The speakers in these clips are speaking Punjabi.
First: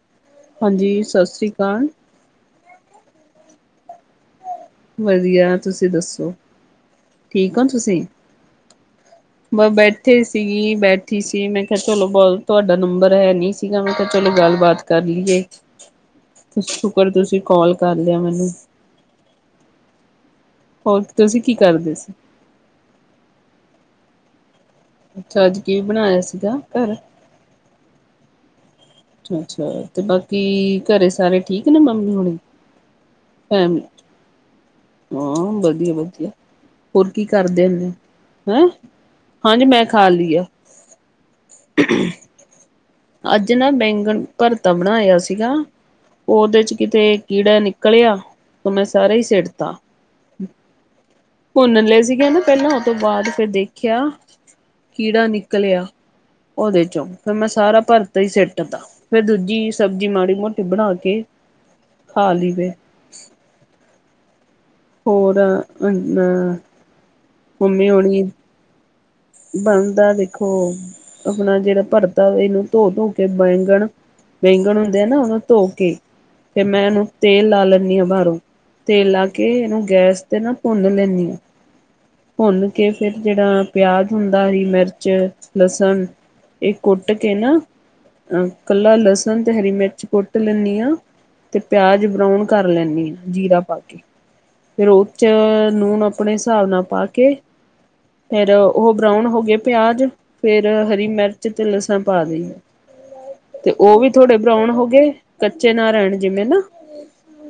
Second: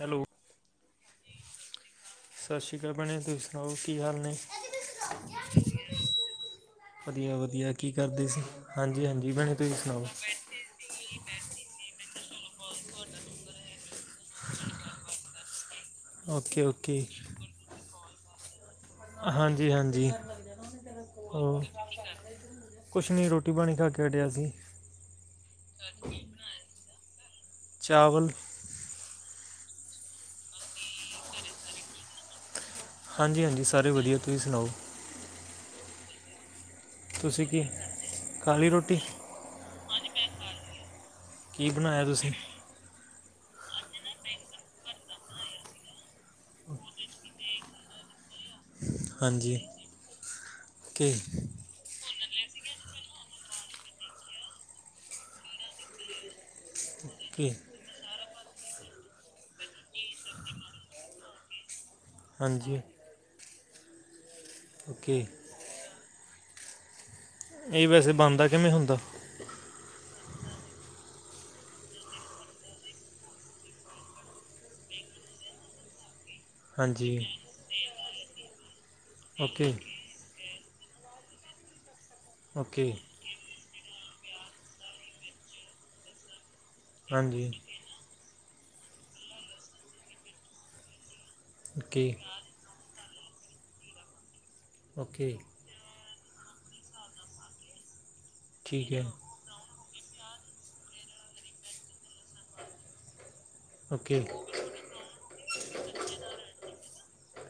ਹੈਲੋ। ਹਾਂਜੀ ਸਸ ਰੀ ਕਾਲ। ਸਸ ਰੀ ਕਾਲ ਭੈਣੇ ਤੁਸੀਂ ਸਨਾਓ ਕੀ ਹਾਲ ਨੇ? ਵਦੀਆ ਤੁਸੀਂ ਦੱਸੋ। ਠੀਕ ਹੋ ਵਦੀਆ-ਵਦੀਆ ਕੀ ਤੁਸੀਂ ਕਰਦੇ ਸੀ, ਹਾਂਜੀ-ਹਾਂਜੀ ਭੈਨੇ ਬ ਤੁਸੀਂ। ਸੁਣਾਓ ਬੈਠੇ ਸੀ ਬੈਠੀ ਸੀ ਮੈਂ ਕਿਆ ਚਲੋ ਬਹੁ ਤੁਆਡਾ ਨੰਬਰ ਹੈ ਨੀ ਸੀਗਾ ਮੈਂ ਕਿਆ ਚਲੋ ਗੱਲਬਾਤ ਕਰ ਲੀਏ। ਓਕੇ ਓਕੇ ਸ਼ੁਕਰ ਤੁਸੀਂ ਕੌਲ ਕਰ ਲਿਆ ਮੈਨੂੰ। ਹਾਂਜੀ-ਹਾਂਜੀ ਹੋਰ ਤੁਸੀਂ ਕੀ ਹੋਰ ਕਰਦੇ ਸੀ ਕੁਛ ਨੀ ਰੋਟੀ ਪਾਣੀ ਖਾ ਕੇ ਹਟੇ ਆਂ ਅਸੀਂ। ਅੱਛਾ ਅੱਜ ਕੀ ਬਨਾਏਆ ਸੀਗਾ ਘਰ। ਚਾਵਲ ਅੱਛਾ-ਅੱਛਾ ਤੇ ਬਾਕੀ ਘਰੇ ਸਾਰੇ ਠੀਕ ਨੇ ਮੰਮੀ ਹੋਨੀ। ਹਾਂਜੀ-ਹਾਂਜੀ ਸਾਰੇ ਵਦੀਆ ਤੁਸੀਂ ਸਨਾਓ ਹਾਂ ਵਦੀਆ-ਵਦੀਆ, ਹੋਰ ਕੀ ਕਰਦੇ ਹੁਨੇ ਓਂ, ਖਾ ਹੈਂ। ਲਈ ਰੋਟੀ ਹਾਂਜੀ ਮੈਂ ਖਾ ਲੀ ਐ। ਕੀ ਬਨਾਇਆ ਤੁਸੀਂ? ਅੱਜ ਨਾ ਬੈਂਗਣ ਭਰਤਾ ਬਨਾਏਆ ਸੀਗਾ। ਓਦੇ ਚ ਕਿਤੇ ਕੀੜਾ ਨਿਕਲਿਆ ਤਾਂ ਮੈਂ ਸਾਰਾ ਈ ਸਿਟਤਾ। ਕੀ ਭੁੰਨ ਲਏ ਸੀਗੇ ਨਾ ਪੈਲਾਂ ਓਤੋਂ ਬਾਦ ਫਿਰ ਦੇਖੇਆ ਕੀੜਾ ਨਿਕਲਿਆ, ਓਦੇ ਚੋਂ। ਫੇਰ ਮੈਂ ਓਕੇ ਸਾਰਾ ਭਰਤਾ ਈ ਸਿੱਟਤਾ, ਫੇਰ ਦੂਜੀ ਸਬਜ਼ੀ ਮਾੜੀ ਮੋਟੀ ਬਨਾ ਕੇ ਖਾ ਲੀ ਫੇਰ। ਹਾਂਜੀ ਓਕੇ ਹੋਰ ਅੰ ਬ ਏ ਵੈਸੇ ਬਨਦਾ ਕਿਵੇਂ ਹੁੰਦਾ ਬਨਦਾ ਦੇਖੋ ਆਪਨਾ ਜੇੜਾ ਭਰਥਾ ਵੈ ਏਨੂੰ ਧੋ ਧੂ ਕੇ ਬੈਂਗਨ ਬੈਂਂਗਨ ਹੁੰਦੇ ਆ ਨਾ ਓਨੂੰ ਧੋ ਕੇ ਤੇ ਮੈਂ ਏਨੂੰ ਹਾਂਜੀ ਤੇਲ ਲਾ ਲੈਂਨੀ ਆਂ ਬਾਰੋਂ, ਤੇਲ ਲਾ ਕੇ ਓਕੇ ਏਨੂੰ ਗੈਸ ਤੇ ਨਾ ਭੁੰਨ ਲੈਂਨੀ ਆਂ। ਭੁੰਨ ਕੇ ਓਕੇ ਫੇਰ ਜਿਹੜਾ ਪਿਆਜ ਹੁੰਦਾ ਹਰੀ ਮਿਰਚ, ਲਸਣ, ਇਹ ਕੁੱਟ ਕੇ ਹਾਂਜੀ ਨਾ, ਅਹ ਕੱਲਾ ਲਸਣ ਤੇ ਹਰੀ ਮਿਰਚ ਕੁੱਟ ਲੈਂਦੀ ਹਾਂ ਤੇ ਪਿਆਜ ਓਕੇ ਬਰਾਊਨ। ਕਰ ਲੈਂਦੀ ਹਾਂ ਜੀਰਾ ਪਾ ਕੇ, ਫੇਰ ਉਹ ਚ ਓਕੇ ਲੂਣ ਆਪਣੇ ਹਿਸਾਬ ਨਾਲ ਪਾ ਕੇ ਫੇਰ, ਠੀਕ ਉਹ ਹੈ ਬਰਾਊਨ ਹੋ ਗਏ ਪਿਆਜ। ਫੇਰ ਹਰੀ ਮਿਰਚ ਤੇ ਲਸਣ ਪਾ ਦੇਈ ਦੈ ਤੇ ਓਹ ਵੀ ਓਕੇ ਥੋੜੇ ਬਰੋਨ ਹੋਗੇ ਕੱਚੇ ਨਾ ਰੈਣ ਜਿਵੇਂ ਨਾ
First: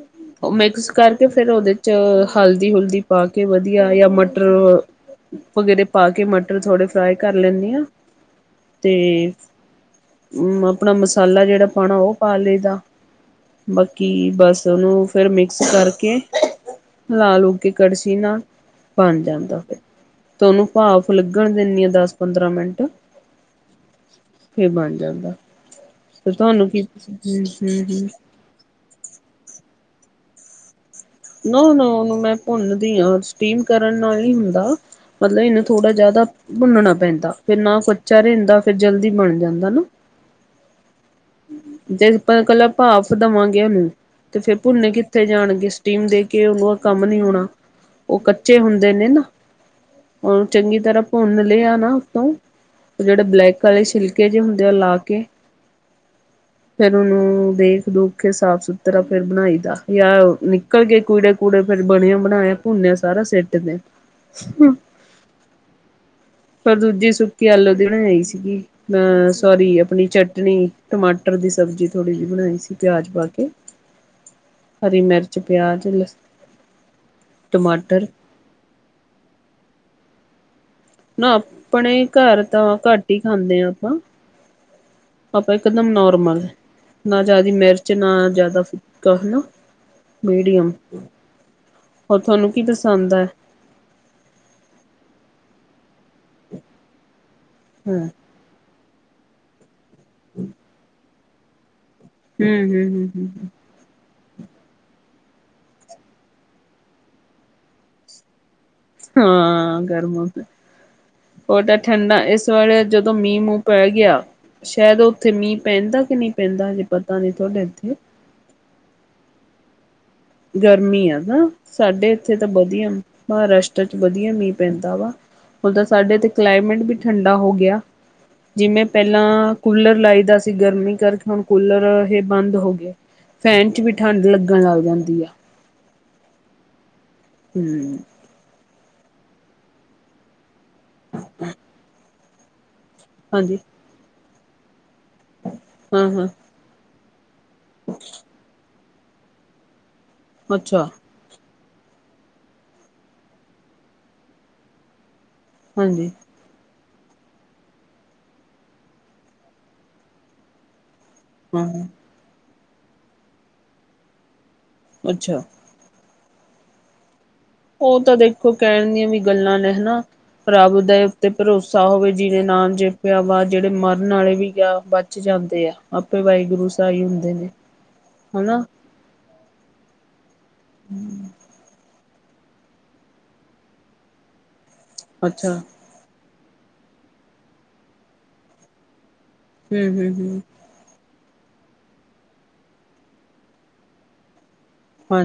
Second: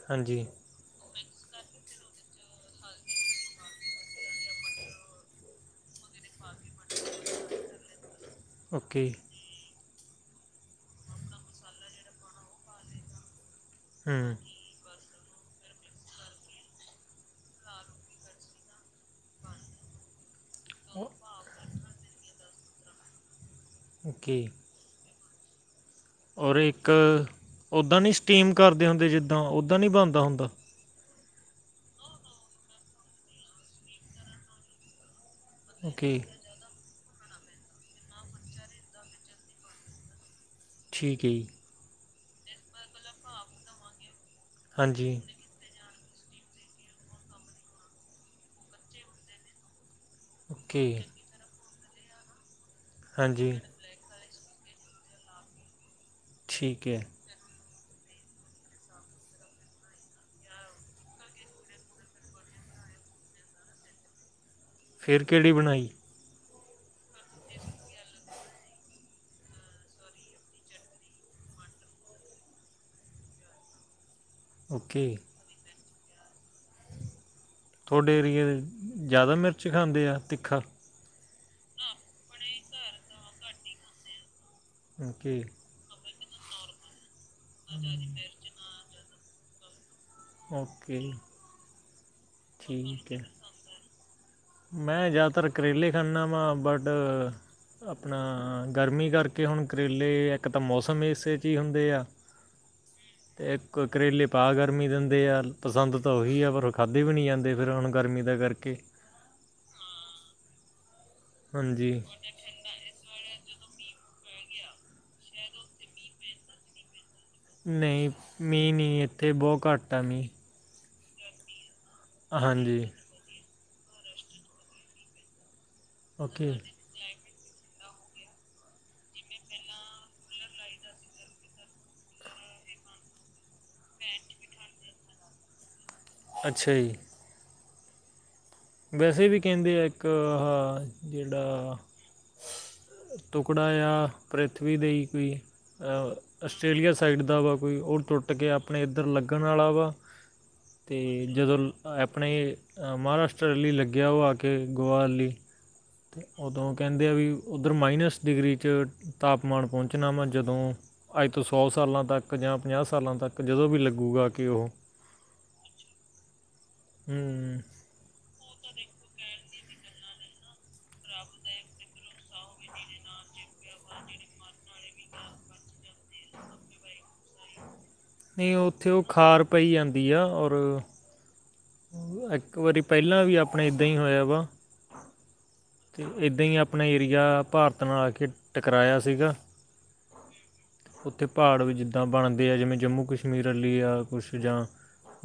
ਹਾਂਜੀ ਓਹ ਮਿਕਸ ਕਰਕੇ ਫੇਰ ਓਦੇ 'ਚ ਹਲਦੀ-ਹੁਲਦੀ ਪਾ ਕੇ ਵਧੀਆ ਯਾ ਮਟ ਟਰ ਵਗੈਰੇ ਪਾ ਕੇ ਮਟਰ ਥੋੜੇ ਫਰਾਈ ਕਰ ਲੈਂਣੀ ਆਂ। ਤੇ ਓਕੇ ਮੈ ਅਪਣਾ ਮਸਾਲਾ ਜੇੜਾ ਪਾਣਾ ਓਹ ਪਾ ਲਈਦਾ ਬਾਕੀ, ਹੂੰ ਬਸ ਤੇ ਓਨੂੰ ਫੇਰ ਮਿਕਸ ਕਰਕੇ ਨਾਲ ਓਹਦੇ ਕੜਛੀ ਨਾਲ ਬਣ ਜਾਂਦਾ ਫੇਰ। ਤੇ ਓਨੂੰ ਪਾਫ਼ ਲੱਗਣ ਦਿੰਣੀ ਆ ਦਸ-ਪੰਦਰਾਂ ਮਿੰਟ। ਓਕੇ। ਫੇਰ ਬਣ ਜਾਂਦਾ ਐ ਫੇਰ ਔਰ ਤੁਆਨੂੰ ਕੀ ਇੱਕ ਹੂੰ- ਹੂੰ, ਉੱਦਾਂ ਹੂੰ। ਨਹੀਂ ਸਟੀਮ ਕਰਦੇ ਹੋੰਦੇ ਜਿੱਦਾਂ, ਓਦਾਂ ਨੀ ਬੱਣਦਾ ਹੁੰਦਾ? ਨੋ- ਨੋ ਉਨੂੰ ਮੈਂ ਭੁੰਨਦੀ ਆਂ, ਸਟੀਮ ਕਰਨ ਨਾਲ ਨੀ ਹੁੰਦਾ ਮਤਲਬ ਇਹਨੁ ਥੋੜਾ ਓਕੇ ਜੈਦਾ ਬੁੰਨਣਾ ਪੈਂਦਾ ਫੇਰ ਨਾ ਕੁੱਚਾ ਰੈੰਦਾ ਫੇਰ ਜਲਦੀ ਬਣ ਜਾਂਦਾ ਨਾ। ਠੀਕ, ਹੈ ਜੀ ਜੇ ਅਪਾਂ ਕੱਲਾ ਪਾਫ਼ ਦੇਵਾਂਗੇ ਓਨੂੰ ਤੇ ਫੇਰ ਭੁੰਨੇ ਹਾਂਜੀ ਕਿੱਥੇ ਜਾਣਗੇ। ਸਟੀਮ ਦੇ ਕੇ ਓਨੂੰ ਓ ਕੰਮ ਨੀ ਹੋਣਾ ਓਹ ਕੱਚੇ ਹੁੰਦੇ ਨੇ ਨਾ। ਓਨੂੰ ਚੰਗੀ ਓਕੇ ਤਰਾਂ ਭੁੰਨ ਲਿਆ ਨਾ ਆਪਾਂ। ਓਹ ਜੇੜੇ ਹਾਂਜੀ ਬਲੈਕ ਆਲੇ ਛਿਲਕੇ ਜੇ ਹੁੰਦੇ ਆ, ਲਾ ਕੇ ਠੀਕ ਫੇਰ ਹੈ ਓਨੂੰ ਦੇਖ-ਦੂਖ ਕੇ ਸਾਫ-ਸੁਥਰਾ ਫੇਰ ਬਣਾਈ ਦਾ ਯਾ ਨਿ ਕੂੜੇ- ਕੂੜੇ ਫੇਰ ਬਣਿਆ ਬਣਾਇਆ ਭੁੰਨਿਆ ਸਾਰਾ ਸਿੱਟਦੇ। ਫੇਰ ਕੇੜੀ ਬਣਾਈ? ਫੇਰ ਦੂਜੀ ਸੁੱਕੀ ਆਲੋ ਦੀ ਬਣਾਈ ਸੀਗੀ। ਅ ਸਾਰੀ ਅਪਣੀ ਚਟਨੀ, ਟਮਾਟਰ ਦੀ ਸਬਜ਼ੀ ਥੋੜੀ ਜੀ ਬਣਾਈ ਸੀ ਪਿਆਜ ਪਾ ਕੇ। [inaudible] ਹਰੀ ਮਿਰਚ, ਪਿਆਜ਼, ਲ ਥੋਡੇ ਏਰੀਏ ਦੇ ਜੈਦਾ ਮਿਰਚ ਖਾਂਦੇ ਆ ਤਿੱਖਾ? ਨਾ ਆਪਣੇ ਘਰ ਤਾਂ ਘੱਟ ਹੀ ਖਾਂਦੇ ਆ ਆਪਾਂ। ਓਕੇ। ਆਪਾਂ ਇਕਦਮ ਨੋਰਮਲ ਨਾ ਜਾਦੀ ਮਿਰਚ ਨਾ ਜਾਦਾ ਫਿੱਕਾ ਹਨਾ। ਮੀਡੀਅਮ ਓਕੇ ਹੋਰ, ਥੋਨੂੰ ਕੀ ਠੀਕ ਪਸੰਦ ਹੈ ਆ? ਮੈਂ ਜਾਦਾਤਰ ਕਰੇਲੇ ਖਾਂਣਾ ਵਾ ਬਟ ਹਾਂ ਅਪਣਾ ਗਰਮੀ ਕਰਕ ਕੇ ਹੁਣ ਕਰੇਲੇ ਇੱਕ ਤਾਂ ਮੌਸਮ ਏਸੇ 'ਚ ਹੀ ਹੁੰਦਾ ਆ। ਹੂੰ- ਹੂੰ, ਹੂੰ-ਹੂੰ, ਹੂੰ। ਤੇ ਕ ਕਰੇਲੇ ਤਾਂ ਗਰਮੀ ਦਿੰਦੇ ਆ, ਪਸੰਦ ਤਾਂ ਓਹੀ ਐ ਪਰ ਓਹ ਖਾਧੇ ਵੀ ਨੀ ਜਾਂਦੇ ਫੇਰ ਹੁਣ ਗਰਮੀ ਦਾ ਕਰਕੇ। ਹਾਂ, ਗਰਮ ਹੋੰਦੇ, ਔਤਾਂ ਹਾਂਜੀ ਠੰਡਾ ਏਸ ਥੋੜਾ ਜਦੋਂ ਮੀਂਹ-ਮੂੰਹ ਪੈ ਗਿਆ, ਸੈ਼ਦ ਉੱਥੇ ਮੀਂਹ ਪੈਂਦਾ ਕਿ ਨਹੀਂ ਪੈਂਦਾ ਹਜੇ। ਪਤਾ ਨੀ ਤੁਹਾਡੇ ਇੱਥੇ ਨਹੀਂ ਮੀਂ ਨੀ ਇੱਥੇ ਬੌਹ ਘੱਟ ਆ ਮੀਂਹ। ਗਰਮੀ ਆ ਹੂੰ, ਸਾਡੇ ਇੱਥੇ ਤਾਂ ਹਾਂਜੀ ਬਧੀਆ। ਮਹਾਰਾਸ਼ਟਰਾ ਚ ਵਧੀਆ ਮੀਂਹ ਪੈਂਦਾ ਵਾ ਉਦਾਂ ਤਾਂ ਸਾਡੇ ਐਥੇ ਓਕੇ ਕਲਾਈਮੇਟ ਵੀ ਠੰਡਾ ਹੋ ਗਿਆ ਜਿਮੇਂ ਪੈਲਾਂ ਕੂਲਰ ਲਾਈ ਦਾ ਸੀ ਗਰਮੀ ਕਰਕੇ ਹੁਣ ਕੂਲਰ ਹੇ ਬੰਦ ਹੋ ਗਏ ਫੈਨ ਚ ਵੀ ਠੰਢ ਲੱਗਣ ਲੱਗ ਜਾਂਦੀ ਆ। ਅੱਛਾ ਜੀ। ਹੂੰ,,, ਵੈਸੇ ਵੀ ਕੈੰਦੇ ਐ ਇੱਕ ਆਹ ਜੇੜਾ ਹਾਂਜੀ ਟੁਕੜਾ ਯਾ ਪ੍ਰਿਥਵੀ ਦੇ ਈ ਕੋਈ ਹਾਂ ਆ ਹਾਂ ਅਸਟ੍ਰੇਲੀਆ ਸਾਈਡ ਦਾ ਵਾ ਕੋਈ ਉਹ ਟੁੱਟ ਕੇ ਆਪਣੇ ਇੱਧਰ ਲੱਗਣ ਵਾ। ਅੱਛਾ। ਤੇ ਜਦੋਂ ਆਪਣੇ ਮਹਾਰਾਸ਼ਟਰ ਲਈ ਲੱਗਿਆ ਵਾ ਕੇ ਗੋਆ ਲੀ। ਹਾਂਜੀ ਓਦੌਂ ਕਹਿੰਦੇ ਆ ਵੀ ਉੱਧਰ ਮਾਈਨਸ ਡਿਗਰੀ 'ਚ ਤਾਪਮਾਨ ਪਹੁੰਚਣਾ ਵਾ ਜਦੋਂ ਅੱਜ ਤੋਂ ਹਾਂ ਸੌ ਹਾਂ ਸਾਲਾਂ ਤੱਕ ਜਾਂ ਪੰਜਾਹ ਸਾਲਾਂ ਤੱਕ ਜਦੋਂ ਵੀ ਲੱਗੂਗਾ ਕਿ ਉਹ ਅੱਛਾ। ਹੂੰ,,, ਓਹ ਤਾਂ ਦੇਖੋ ਕਹਿਣ ਦੀਆਂ ਵੀ ਗੱਲਾਂ ਨੇ ਹਣਾ ਰੱਬ ਦੇ ਉੱਤੇ ਭਰੋਸਾ ਹੋਵੇ। ਜਿੰਨੇ ਨਾਮ ਜਪਿਆ ਵਾਜ ਜਿਹੜੇ ਮਰਨ ਵਾਲੇ ਵੀ ਆ ਬਚ ਜਾਂਦੇ ਆ ਆਪੇ ਵਾਹਿਗੁਰੂ ਸਾਹੀ ਹੁੰਦੇ ਨੇ। ਨਹੀਂ ਹਨਾ ਉੱਥੇ ਉਹ ਖਾਰ ਪਈ ਜਾਂਦੀ ਆ ਔਰ। ਇੱਕ ਵਾਰੀ ਪਹਿਲਾਂ ਵੀ ਆਪਣੇ ਏਦਾਂ ਹੀ ਹੋਇਆ ਵਾ। ਅੱਛਾ। ਤੇ ਏਦੇ ਹੀ ਆਪਣਾ ਏਰੀਆ ਭਾਰਤ ਨਾਲ ਆ ਕੇ ਟਕਰਾਇਆ ਸੀਗਾ। ਹੂੰ-ਹੂੰ-ਹੂੰ ਉੱਥੇ ਪਹਾੜ ਵੀ ਜਿੱਦਾਂ ਬਣਦੇ ਆ ਜਿਵੇਂ ਜੰਮੂ ਕਸ਼ਮੀਰ ਵਾਲੀ ਆ ਕੁਛ ਜਾਂ।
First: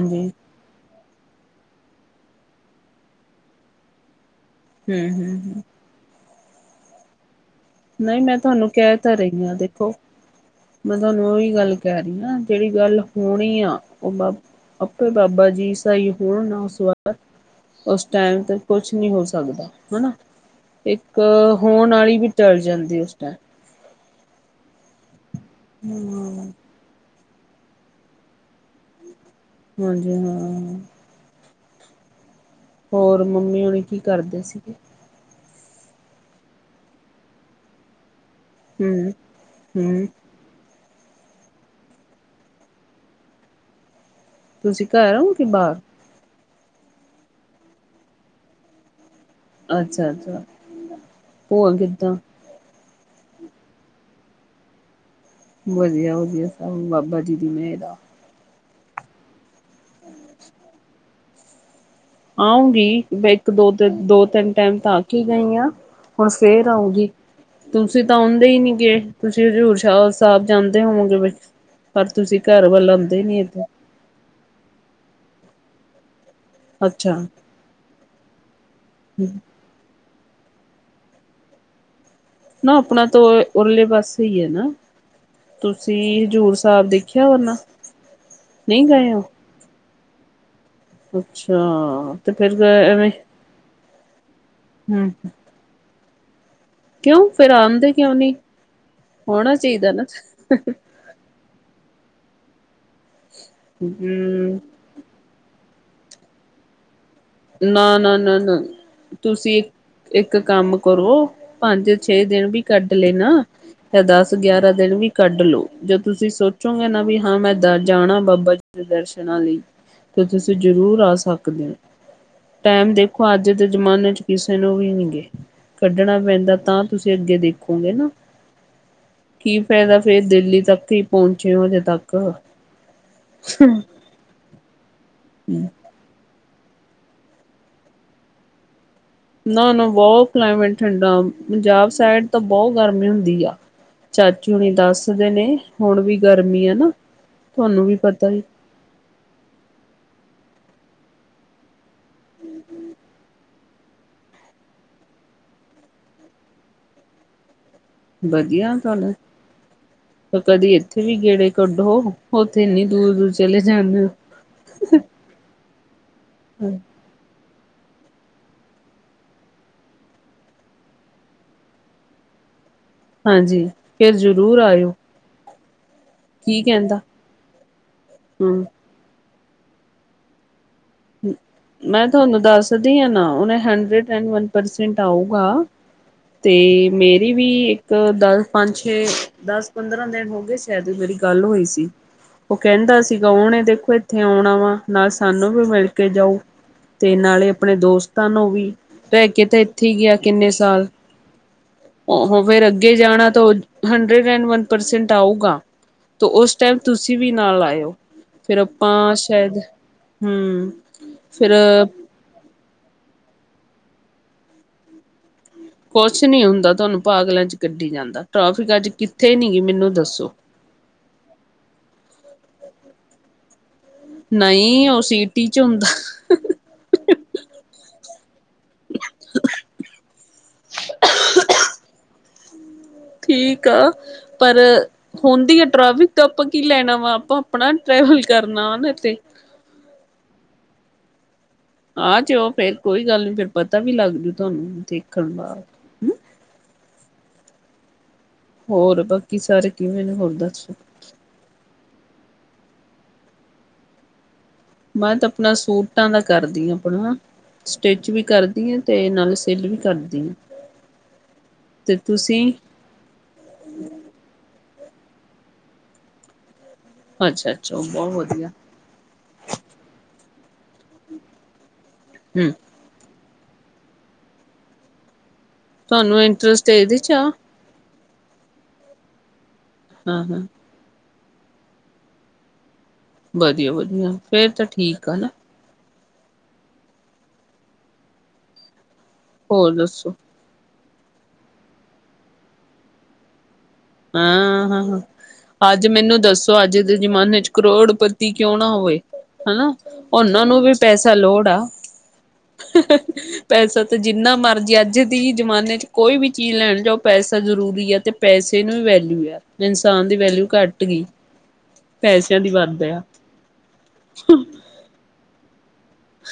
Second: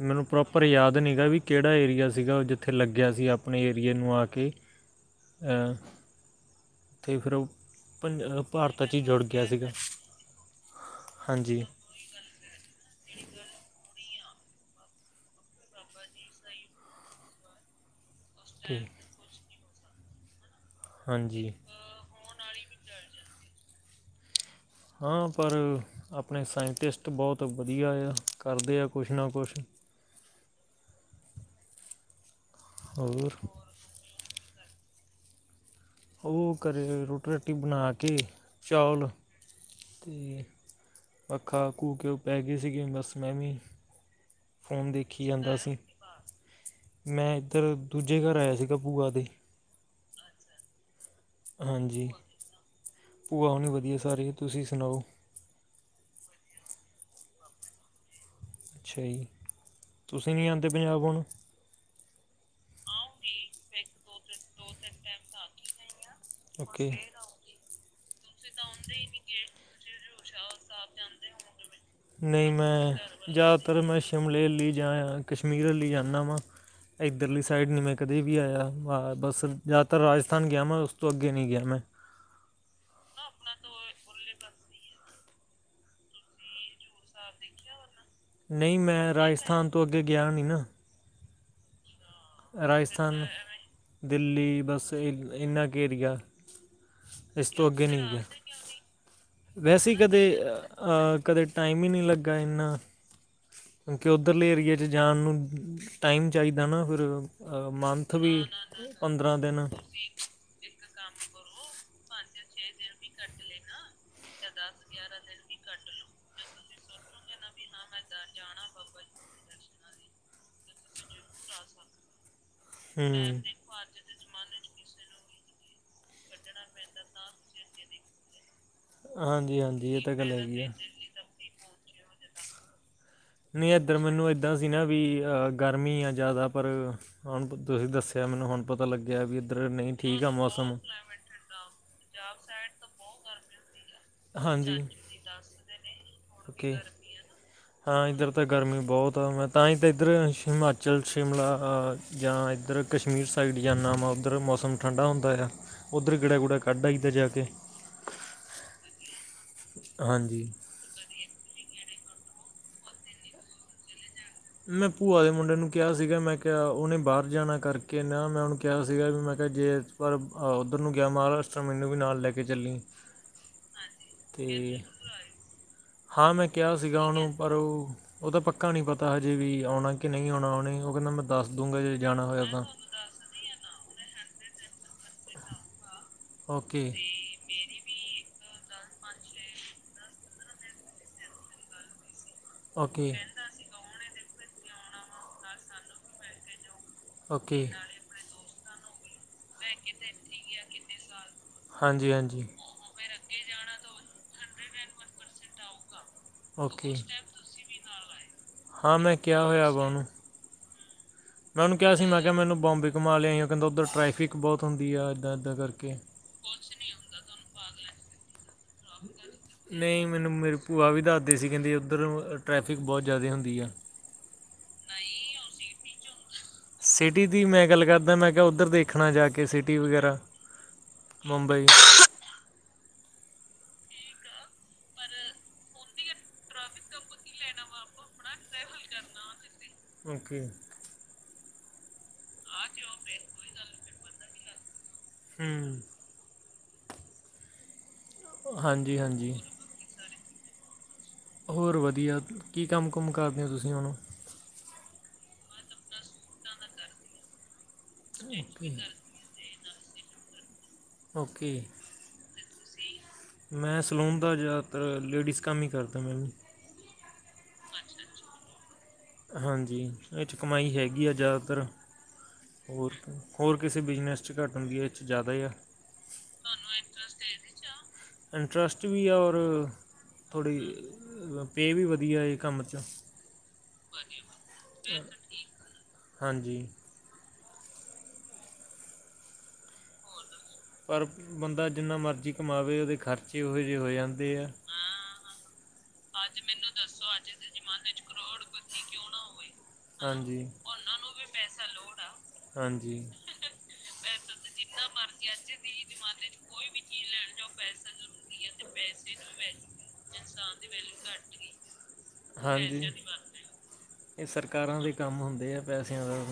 ਮੈਨੂੰ ਪ੍ਰੋਪਰ ਯਾਦ ਤਾ ਨੀਂ ਗਾ ਵੀ ਕਿਹੜਾ ਏਰੀਆ ਸੀਗਾ ਉਹ ਜਿੱਥੇ ਲੱਗਿਆ ਸੀ ਆਪਣੇ ਏਰੀਏ ਨੂੰ ਆ ਕੇ। ਹੂੰ ਹੂੰ ਹੂੰ [unintelligible] ਤੇ ਫਿਰ ਓ ਨਹੀਂ ਮੈਂ ਤੁਹਾਨੂੰ ਕਿਆ ਤਾਂ ਰਹੀ ਹਾਂ ਦੇਖੋ ਮੈਂ ਤੁਹਾਨੂੰ ਉਹੀ ਹਾਂਜੀ ਗੱਲ ਕਹਿ ਰਹੀ ਹਾਂ ਜਿਹੜੀ ਗੱਲ ਹੋਣੀ ਆ ਉਹ ਬਾ। ਆਪੇ ਬਾਬਾ ਜੀ ਸਹੀ ਹੋਣ ਨਾ ਸੁਣਨ ਉਸ ਟਾਈਮ ਤੇ ਅਤੇ ਕੁਛ ਨਹੀਂ ਹੋ ਸਕਦਾ ਹਨਾ। ਇੱਕ ਹਾਂਜੀ ਹੋਣ ਆਲੀ ਵੀ ਟੱਲ ਜਾਂਦੀ ਉਸ ਟਾਈਮ। ਹਾਂ ਪਰ ਆਪਣੇ ਹੂੰ ਸਾਇੰਟਿਸਟ ਬਹੁਤ ਵਧੀਆ ਯਾ ਕਰਦੇ ਆ ਕੁਛ ਨਾ ਕੁਛ। ਹਾਂਜੀ, ਹਾਂ ਹਾਂ ਹਾਂ ਹਾਂ। ਹੋਰ ਮੰਮੀ ਹੋਣੀ ਕੀ ਕਰਦੇ ਸੀਗੇ? ਉਹ, ਘਰੇ ਰੋਟੀ-ਰਾਟੀ ਬਣਾ ਕੇ। ਚੌਲ ਹੂੰ ਹੂੰ ਤੇ ਪੱਖਾ ਖੂ ਕੇ ਉਹ ਪੈ ਗਏ ਸੀਗੇ ਬਸ ਮੈਂ ਵੀ ਤੁਸੀਂ ਫੋਨ ਘਰ ਦੇਖੀ ਹੋ ਕਿ ਜਾਂਦਾ ਬਾਹਰ? ਸੀ। ਮੈਂ ਇੱਧਰ ਦੂਜੇ ਘਰ ਆਇਆ ਸੀਗਾ ਭੂਆ ਦੇ। ਅੱਛਾ-ਅੱਛਾ। ਹਾਂਜੀ, ਭੂਆ ਹੁਣੇ ਵਧੀਆ ਸਾਰੇ ਤੁਸੀਂ ਸੁਣਾਓ? ਵਧੀਆ-ਵਧੀਆ, ਸਭ ਬਾਬਾ ਜੀ ਦੀ ਮੇਹਰ ਆ। ਅੱਛਾ ਜੀ ਤੁਸੀਂ ਨਹੀਂ ਆਂਦੇ ਪੰਜਾਬ ਹੁਣ? ਆਉਂਗੀ, ਮੈਂ ਇੱਕ ਦੋ ਤਿੰਨ-ਦੋ ਤਿੰਨ। ਟਾਈਮ ਥੱਕ ਗਈ ਹਾਂ, ਹੁਣ ਫਿਰ ਓਕੇ ਆਊਂਗੀ। ਤੁਸੀਂ ਤਾਂ ਆਉਂਦੇ ਈ ਨੀ ਗੇ, ਤੁਸੀਂ ਹਜ਼ੂਰ ਸ਼ਾਹ ਸਾਅਬ ਜਾਂਦੇ ਹੋਵੋਗੇ ਬਚ ਨਈ ਮੈਂ, ਜਆਦਾ ਤਰ ਮੈਂ ਸ਼ ਏ ਸ਼ਿਮਲੇ ਅੱਲ ਈ ਜਾਂ ਯਾਂ, ਕਸ਼ਮੀਰ ਅੱਲ ਈ ਜਾਨਾ ਵਾਂ, ਅੱਛਾ। ਇੱਧਰਲੀ ਸਾਈਡ ਨਹੀਂ ਮੈਂ ਕਦੇ ਵੀ ਆਯਾ। ਹਾ, ਬਸ ਜ਼ਿਆਦਾਤਰ ਰਾਜਸਥਾਨ ਗਿਆ ਮਾਂ ਉਸ ਤੋਂ ਅੱਗੇ ਨੀ ਗਿਆ ਮੈਂ। ਨਾ ਆਪਣਾ ਤੋਂ ਓਏ ਓਰਲੀ ਬਸ। ਸਹੀ ਐ ਨਾ, ਤੁਸੀਂ ਹਜ਼ੂਰ ਸਾਅਬ ਦੇਖਿਆ ਹੋਨਾ? ਨਈ ਨਹੀਂ ਗਏ ਮੈਂ ਹੋ? ਰਾਜਸਥਾਨ ਤੋਂ ਅੱਗੇ ਗਿਆ ਨੀ ਨਾ। ਅੱਛਾ ਤੇ ਫਿਰ ਐਵੇਂ ਰਾਜਸਥਾਨ, ਦਿੱਲੀ ਬਸ ਇ ਹਮ ਇਨਾ ਕ ਏਰੀਆ। ਕਿਉਂ ਇਸ ਫਿਰ ਤੋਂ ਅੱਗੇ ਆਂਦੇ ਨਹੀਂ ਕਿਉਂ ਗੇਆ, ਨੀ ਹੋਣਾ ਵੈਸੇ ਚਾਹੀਦਾ ਹੀ ਨਾ ਕਦੇ, ਆਹ ਕਦੇ ਟਾਈਮ ਈ ਨਿ ਲਗਾ ਏਨਾ, ਓਦਰਲੇ ਹਮ ਏਰੀਏ ਜੇ ਜਾਣ ਨੂੰ, ਟਾਈਮ ਚਾਈਦਾ ਨਾ ਫਿਰ ਅ ਨਾ ਮੰਨਥ ਨਾ ਵੀ ਨਾ ਨਾ ਪੰਦਰਾਂ ਤੁਸੀਂ ਦਿਨ ਤੁਸੀ। ਇੱਕ ਕੰਮ ਕਰੋ, ਪੰਜ ਛੇ ਦਿਨ ਵੀ ਕੱਢ ਲੇ ਨਾਂ ਤੇ ਦਸ ਗਿਆਰਾਂ ਦਿਨ ਵੀ ਕੱਢ ਲੋੋ, ਜੋ ਤੁਸੀਂ ਸੋ ਚੁੰਗੇ ਨਾ ਵੀ ਹਾਂ ਮੈਂ ਦਰ ਜਾਣਾ ਬਾਬਾ ਜੀ ਦੇ ਦਰਸ਼ਨਾਂ ਲਈ। ਤੇ ਤੁਸੀਂ ਜ਼ਰੂਰ ਆ ਸਕਦੇ ਓ। ਟੈਮ ਦੇਖੋ ਹੂੰ ਅੱਜ ਦੇ ਜ਼ਮਾਨੇ ਚ ਕਿਸੇ ਨੂੰ ਵੀ ਨੀ ਗੇ। ਕੱਢਣਾ ਪੈਂਦਾ ਤਾਂ ਤੁਸੀਂ ਅੱਗੇ ਦੇਖੋਗੇ ਨਾ। ਕੀ ਹਾਂਜੀ ਹਾਂਜੀ ਫੈਦਾ ਇਹ ਤਾਂ ਫੇਰ ਗੱਲ ਦਿੱਲੀ ਹੈਗੀ ਆ ਤੱਕ ਈ ਪੌਂਚੇ ਓ ਹਜੇ ਤੱਕ। ਨਈ ਏਧਰ ਮੈਨੂੰ ਏਦਾਂ ਸੀ ਨਾ ਵੀ ਅ ਗਰਮੀ ਆ ਜਾਦਾ ਪਰ ਹੁਣ [unintelligible] ਤੁਸੀਂ ਦੱਸ ਆ ਮੈਨੂੰ ਹੁਣ ਪਤਾ ਲੱਗਿਆ ਵੀ ਇੱਧਰ ਨਾ ਨਾ ਨਈ ਠੀਕ ਆ ਬਹੁਤ ਮੌਸਮ। ਕਲਾਈਮੇਟ ਠੰਡਾ ਪੰਜਾਬ ਸਾਈਡ ਤਾਂ ਬੋ ਗਰਮੀ ਹੁੰਦੀ ਆ। ਚਾਚੂ ਉਣੀ ਹਾਂਜੀ ਦੱਸਦੇ ਨੇ ਹੁਣ ਵੀ ਗਰਮੀ ਆ ਓਕੇ ਨਾ ਤੁਆਨੂੰ ਵੀ ਹਾਂ ਪਤਾ ਇੱਧਰ ਐ। ਤਾਂ ਗਰਮੀ ਬੋਤ ਮੈਂ ਤਾਂਈ ਤਾਂ ਇੱਧਰ ਹਿਮਾਚਲ, ਸ਼ਿਮਲਾ ਜਾਂ ਇੱਧਰ ਕਸ਼ਮੀਰ ਸਾਈਡ ਜਾਂਨਾ ਵਾ ਉੱਧਰ ਮੌਸਮ ਮੌਸਮ ਠੰਡਾ ਹੁੰਦਾ ਆ ਓਧਰ ਗੇੜਾ ਗੁੜਾ ਕੱਢ ਆਈਦਾ ਜਾ ਕੇ। ਵਧੀਆ ਤੁਆਨੁ ਪਰ [unintelligible] ਹਾਂਜੀ ਕਦੀ ਏਥੇ ਵੀ ਗੇੜੇ ਕੱਢੋ ਓਥੇ ਏਨੀ ਦੂਰ-ਦੂਰ ਚਲੇ ਜਾਂਨੇ ਓ। ਮੈਂ ਭੂਆ ਦੇ ਮੁੰਡੇ ਨੂੰ ਕਿਆ ਸੀਗਾ ਮੈਂ ਕਿਆ ਹੋ। ਓਨੇ ਬਾਰ ਜਾਣਾ ਕਰ ਕੇ ਕੇ ਨਾ ਮੈਂ ਓਨੂੰ ਕਿਆ ਸੀਗਾ ਵੀ ਮੈਂ ਕਿਆ ਜੇ ਪਰ ਓਧਰ ਨੂੰ ਗਿਆ ਮਹਾਰਾਸ਼ਟਰ ਮੈਨੂੰ ਵੀ ਨਾਲ ਲੈ ਕੇ ਚੱਲੀ। ਹਾਂਜੀ ਫੇਰ ਜ਼ਰੂਰ ਅਤੇ ਆਇਓ। ਹਾਂ ਮੈਂ ਕੀ ਕਿਆ ਕਹਿੰਦਾ ਸੀਗਾ ਓਨੂੰ ਪਰ ਓ ਓਦਾ ਹੂੰ। ਪੱਕਾ ਨੀ ਪਤਾ ਹਜੇ ਵੀ ਆਓਣਾ ਕਿ ਨਈ ਆਓਣਾ ਓਨੇ। ਕੋਈ ਨਾ ਮੈਂ ਦੱਸ ਦੂਗਾ ਜੇ ਜਾਣਾ ਹੋਇਆ ਤਾਂ। ਤੇ ਯਾਂ ਨਾ ਓਨੇ ਹੰਡਰਡ ਐਨ ਵਨ ਪਰਸੈਂਟ ਆਊਗਾ ਤੇ ਓਕੇ ਮੇ ਰੀ ਵੀ ਇੱਕ ਦਸ, ਪੰਜ, ਛੇ ਦਸ, ਪੰਦਰਾਂ ਦਿਨ ਹੋਗੇ ਸ਼ੈਦ ਓ ਮੇਰੀ ਗੱਲ ਹੋਈ ਸੀ। [inaudible] ਓ ਕੇਂਦਾ ਓਕੇ ਸੀਗਾ ਓਣੇ ਦੇਖੋ ਏਥੇ ਆਓਣਾ ਵਾ ਨਾਲ ਸਾਨੂੰ ਵੀ ਮਿਲ ਕੇ ਜਾਊ। ਤੇ ਨਾਲੇ ਆਪਣੇ ਓਕੇ ਦੋਸ ਤਾਂ ਨੂੰ ਵੀ ਭੈ ਕੇ ਤਾਂ ਇੱਥੇ ਈ ਗਿਆ ਕਿੰਨੇ ਸਾਲ ਹਾਂਜੀ ਓਹ ਹਾਂਜੀ ਫੇਰ ਅੱਗੇ ਜਾਣਾ ਤਾਂ ਹੰਡਰਡ ਐਂਨ ਵਨ ਪਰਸੈਂਟ ਆਊਗਾ ਤੋ ਓਸ ਟੈਮ ਓਕੇ ਉਸ ਤੁਸੀਂ ਵੀ ਨਾਲ ਆਇਓ। ਫੇਰ ਹਾਂ ਆਪਾਂ ਮੈਂ ਕਿਹਾ ਸ਼ੈਦ ਹੋਇਆ ਵਾ ਉਹਨੂੰ ਹੂੰ। ਫਿਰ ਮੈਂ ਉਂਨੂੰ ਕਿਆ ਸੀ ਮੈਂ ਕਿਆ ਮੈਨੂੰ ਬੋਂਬੇ ਘਮਾ ਲਿਆਈ ਓ ਕੇਂਦਾ ਉੱਧਰ ਟਰੈਫਿਕ ਬੋਤ ਹੁੰਦੀ ਆ ਇੱਦਾਂ-ਇੱਦਾ ਕਰਕੇ। ਕੁੱਛ ਨੀ ਹੁੰਦਾ ਤੁਆਨੂੰ ਪਾਗਲਾਂ ਚ ਕੱਢੀ ਜਾਂਦਾ ਟ੍ਰੈਫਿਕ ਅੱਜ ਕਿੱਥੇ ਨੀ ਗੀ ਮੈਨੂੰ ਨਹੀਂ ਦੱਸੋ ਮੇਰੀ ਭੂਆ ਵੀ ਦੱਹਦੀ ਸੀ ਕੈਂਦੀ ਉੱਧਰ ਟਰੈਫਿਕ ਬੋਤ ਜਾਦੇ ਹੁੰਦੀ ਆ। ਨਈ ਓ ਸੀਟੀ ਚ ਹੁੰਦਾ। ਸਿਟੀ ਦੀ ਮੈਂ ਗੱਲ ਕਰਦਾ ਮੈਂ ਕਿਆ ਉੱਧਰ ਦੇਖਣਾ ਜਾ ਕੇ ਸਿਟੀ ਵਗੈਰਾ। ਮੁੰਬਈ। ਠੀਕ ਆ ਪਰ ਹੁੰਦੀ ਆ ਟ੍ਰੈਫਿਕ ਤਾਂ ਆਪਾਂ ਕੀ ਲੈਣਾ ਵਾ, ਆਪਾਂ ਆਪਣਾ ਟਰੈਵਲ ਕਰਨਾ ਔ ਨੇ ਤੇ ਓਕੇ। ਆ ਚਲੋ ਫੇਰ ਕੋਈ ਗੱਲ ਨੀ ਫੇਰ ਪਤਾ ਵੀ ਲੱਗ ਜੂ ਤੁਹਾਨੂੰ ਦੇਖਣ ਦਾ। ਹੂੰ ਹਾਂਜੀ ਹੋਰ ਹਾਂਜੀ ਬਾਕੀ ਸਾਰੇ ਕਿਵੇਂ ਨੇ ਹੋਰ ਦੱਸੋ? ਹੋਰ ਵਧੀਆ ਕੀ ਕੰਮ ਕੁਮ ਕਰਦੇ ਓ ਤੁਸੀਂ ਹੁਣ? ਮੈਂ ਤਾਂ ਆਪਣਾ ਸੂਟਾਂ ਦਾ ਕਰਦੀ ਆ ਆਪਣਾ ਨਾ, ਸਟਿਚ ਵੀ ਕਰਦੀ ਓਕੇ ਆ ਤੇ ਨਾਲੇ ਸੇਲ ਵੀ ਕਰਦੀ ਆ। ਓਕੇ। ਤੇ ਤੁਸੀਂ? ਤੁਸੀ? ਮੈਂ ਸਲੂਨ ਦਾ ਜਾਦਾਤਰ ਲੇਡੀਜ਼ ਕੰਮ ਈ ਕਰਦਾ ਮੈਂ ਵੀ। ਅੱਛਾ-ਅੱਛਾ ਬੋ ਵਧੀਆ। ਹਾਂਜੀ ਏ ਚ ਕਮਾਈ ਹੈਗੀ ਆ ਜਾਦਾਤਰ। ਹੂ ਹੋਰ-ਹੋਰ ਕਿਸੇ ਬਿਜ਼ਨਸ ਚ ਘੱਟ ਹੁੰਦੀ, ਏ ਚ ਜਾਦਾ ਏ ਆ। ਤੁਹਾਨੂੰ ਇੰਟਰਸਟ ਏਦੇ ਚ ਆ? ਇੰਟਰਟਰਸਟ ਵੀ ਆ ਔਰ ਹਾਂ ਹਾਂ ਥੋੜ੍ਹੀ ਪੇ ਵੀ ਵਧੀਆ ਇਹ ਕੰਮ ਚ ਵਧੀਆ ਵਧੀਆ ਫੇਰ ਤਾਂ ਠੀਕ ਆ ਨਾ ਹਾਂਜੀ ਹੋਰ ਦੱਸੋ ਪਰ ਬੰਦਾ ਜਿੰਨਾ ਮਰਜ਼ੀ ਕਮਾਵੇ ਉਹਦੇ ਖਰਚੇ ਉਹੋ ਜਿਹੇ ਹੋ ਜਾਂਦੇ ਆ ਹਾਂ ਹਾਂ ਹਾਂ ਅੱਜ ਮੈਨੂੰ ਦੱਸੋ ਅੱਜ ਦੇ ਜ਼ਮਾਨੇ ਚ ਕਰੋੜ ਪ੍ਰਤੀ ਕਿਉਂ ਨਾ ਹੋਵੇ ਹੈ ਨਾ, ਉਹਨਾਂ ਹਾਂਜੀ ਨੂੰ ਵੀ ਪੈਸਾ ਲੋੜ ਆ ਹਾਂਜੀ ਪੈਸਾ ਤੇ ਜਿੰਨਾ ਮਰਜ਼ੀ ਅੱਜ ਏ ਜ਼ਮਾਨੇ ਚ ਕੋਈ ਵੀ ਚੀਜ਼ ਲੈਣ ਜਾਓ ਪੈਸਾ ਜ਼ਰੂਰੀ ਹੈ ਤੇ ਪੈਸੇ ਇੰਨਾ ਵੀ ਵੈਲਿਊ ਆ, ਇਨਸਾਨ ਦੀ ਵੈਲਿਊ ਘੱਟ ਗਈ ਪੈਸਿਆਂ ਦੀ ਵੱਧ ਹਾਂਜੀ ਆ ਇਹ ਸਰਕਾਰਾਂ ਦੇ ਕੰਮ ਹੁੰਦੇ ਆ ਪੈਸਿਆਂ ਦਾ,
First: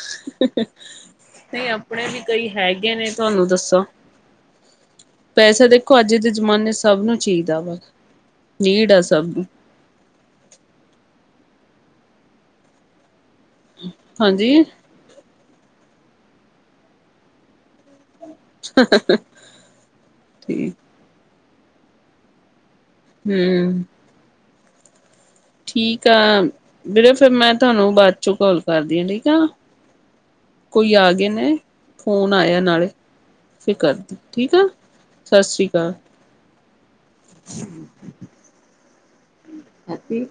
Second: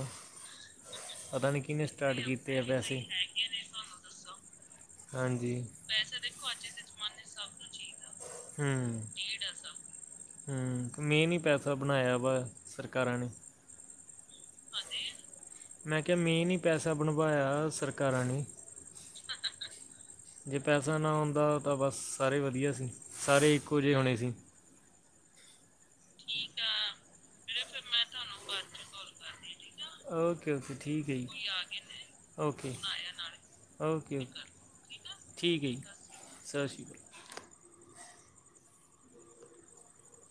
ਪਤਾ ਨੀ ਨਹੀਂ ਕਿਹਨੇ ਆਪਣੇ ਸਟਾਰਟ ਵੀ ਕਈ ਕੀਤੇ ਆ ਹੈਗੇ ਪੈਸੇ ਨੇ ਤੁਹਾਨੂੰ ਦੱਸਾਂ ਦੱਸੋ ਹਾਂਜੀ ਪੈਸਾ ਦੇਖੋ ਅੱਜ ਪ ਦੇ ਜ਼ਮਾਨੇ ਸਭ ਨੂੰ ਚਾਹੀਦਾ ਵਾ ਨੀਡ ਆ ਸਭ ਨੂੰ ਹੂ ਐਵੇ ਨਹੀਂ ਪੈਸਾ ਬਣਾਇਆ ਵਾ ਸਰਕਾਰਾਂ ਨੇ ਹਾਂਜੀ ਮੈਂ ਕਿਹਾ ਮੀਂਨ ਹੀ ਪੈਸਾ ਬਣਵਾਇਆ ਸਰਕਾਰਾਂ ਨੇ [unintelligible] ਜੇ ਪੈਸਾ ਨਾ ਆਉਂਦਾ ਤਾਂ ਬਸ ਸਾਰੇ ਵਧੀਆ ਸੀ, ਸਾਰੇ ਹਮ ਇੱਕੋ ਜਿਹੇ ਹੋਣੇ ਸੀ ਠੀਕ ਆ ਵੀਰੇ ਫੇਰ ਮੈਂ ਤੁਹਾਨੂੰ ਬਾਅਦ ਚੋਂ ਕਾਲ ਕਰਦੀ ਹਾਂ, ਠੀਕ ਆ ਓਕੇ ਓਕੇ ਕੋਈ ਠੀਕ ਆ ਹੈ ਜੀ ਗਏ ਨੇ ਫੋਨ ਆਇਆ ਓਕੇ ਓਕੇ ਨਾਲੇ ਫਿਰ ਕਰਦੀ ਓਕੇ ਠੀਕ ਆ ਸਤਿ ਠੀਕ ਹੈ ਜੀ ਸਤਿ ਸ਼੍ਰੀ ਅਕਾਲ ਹੈਪੀ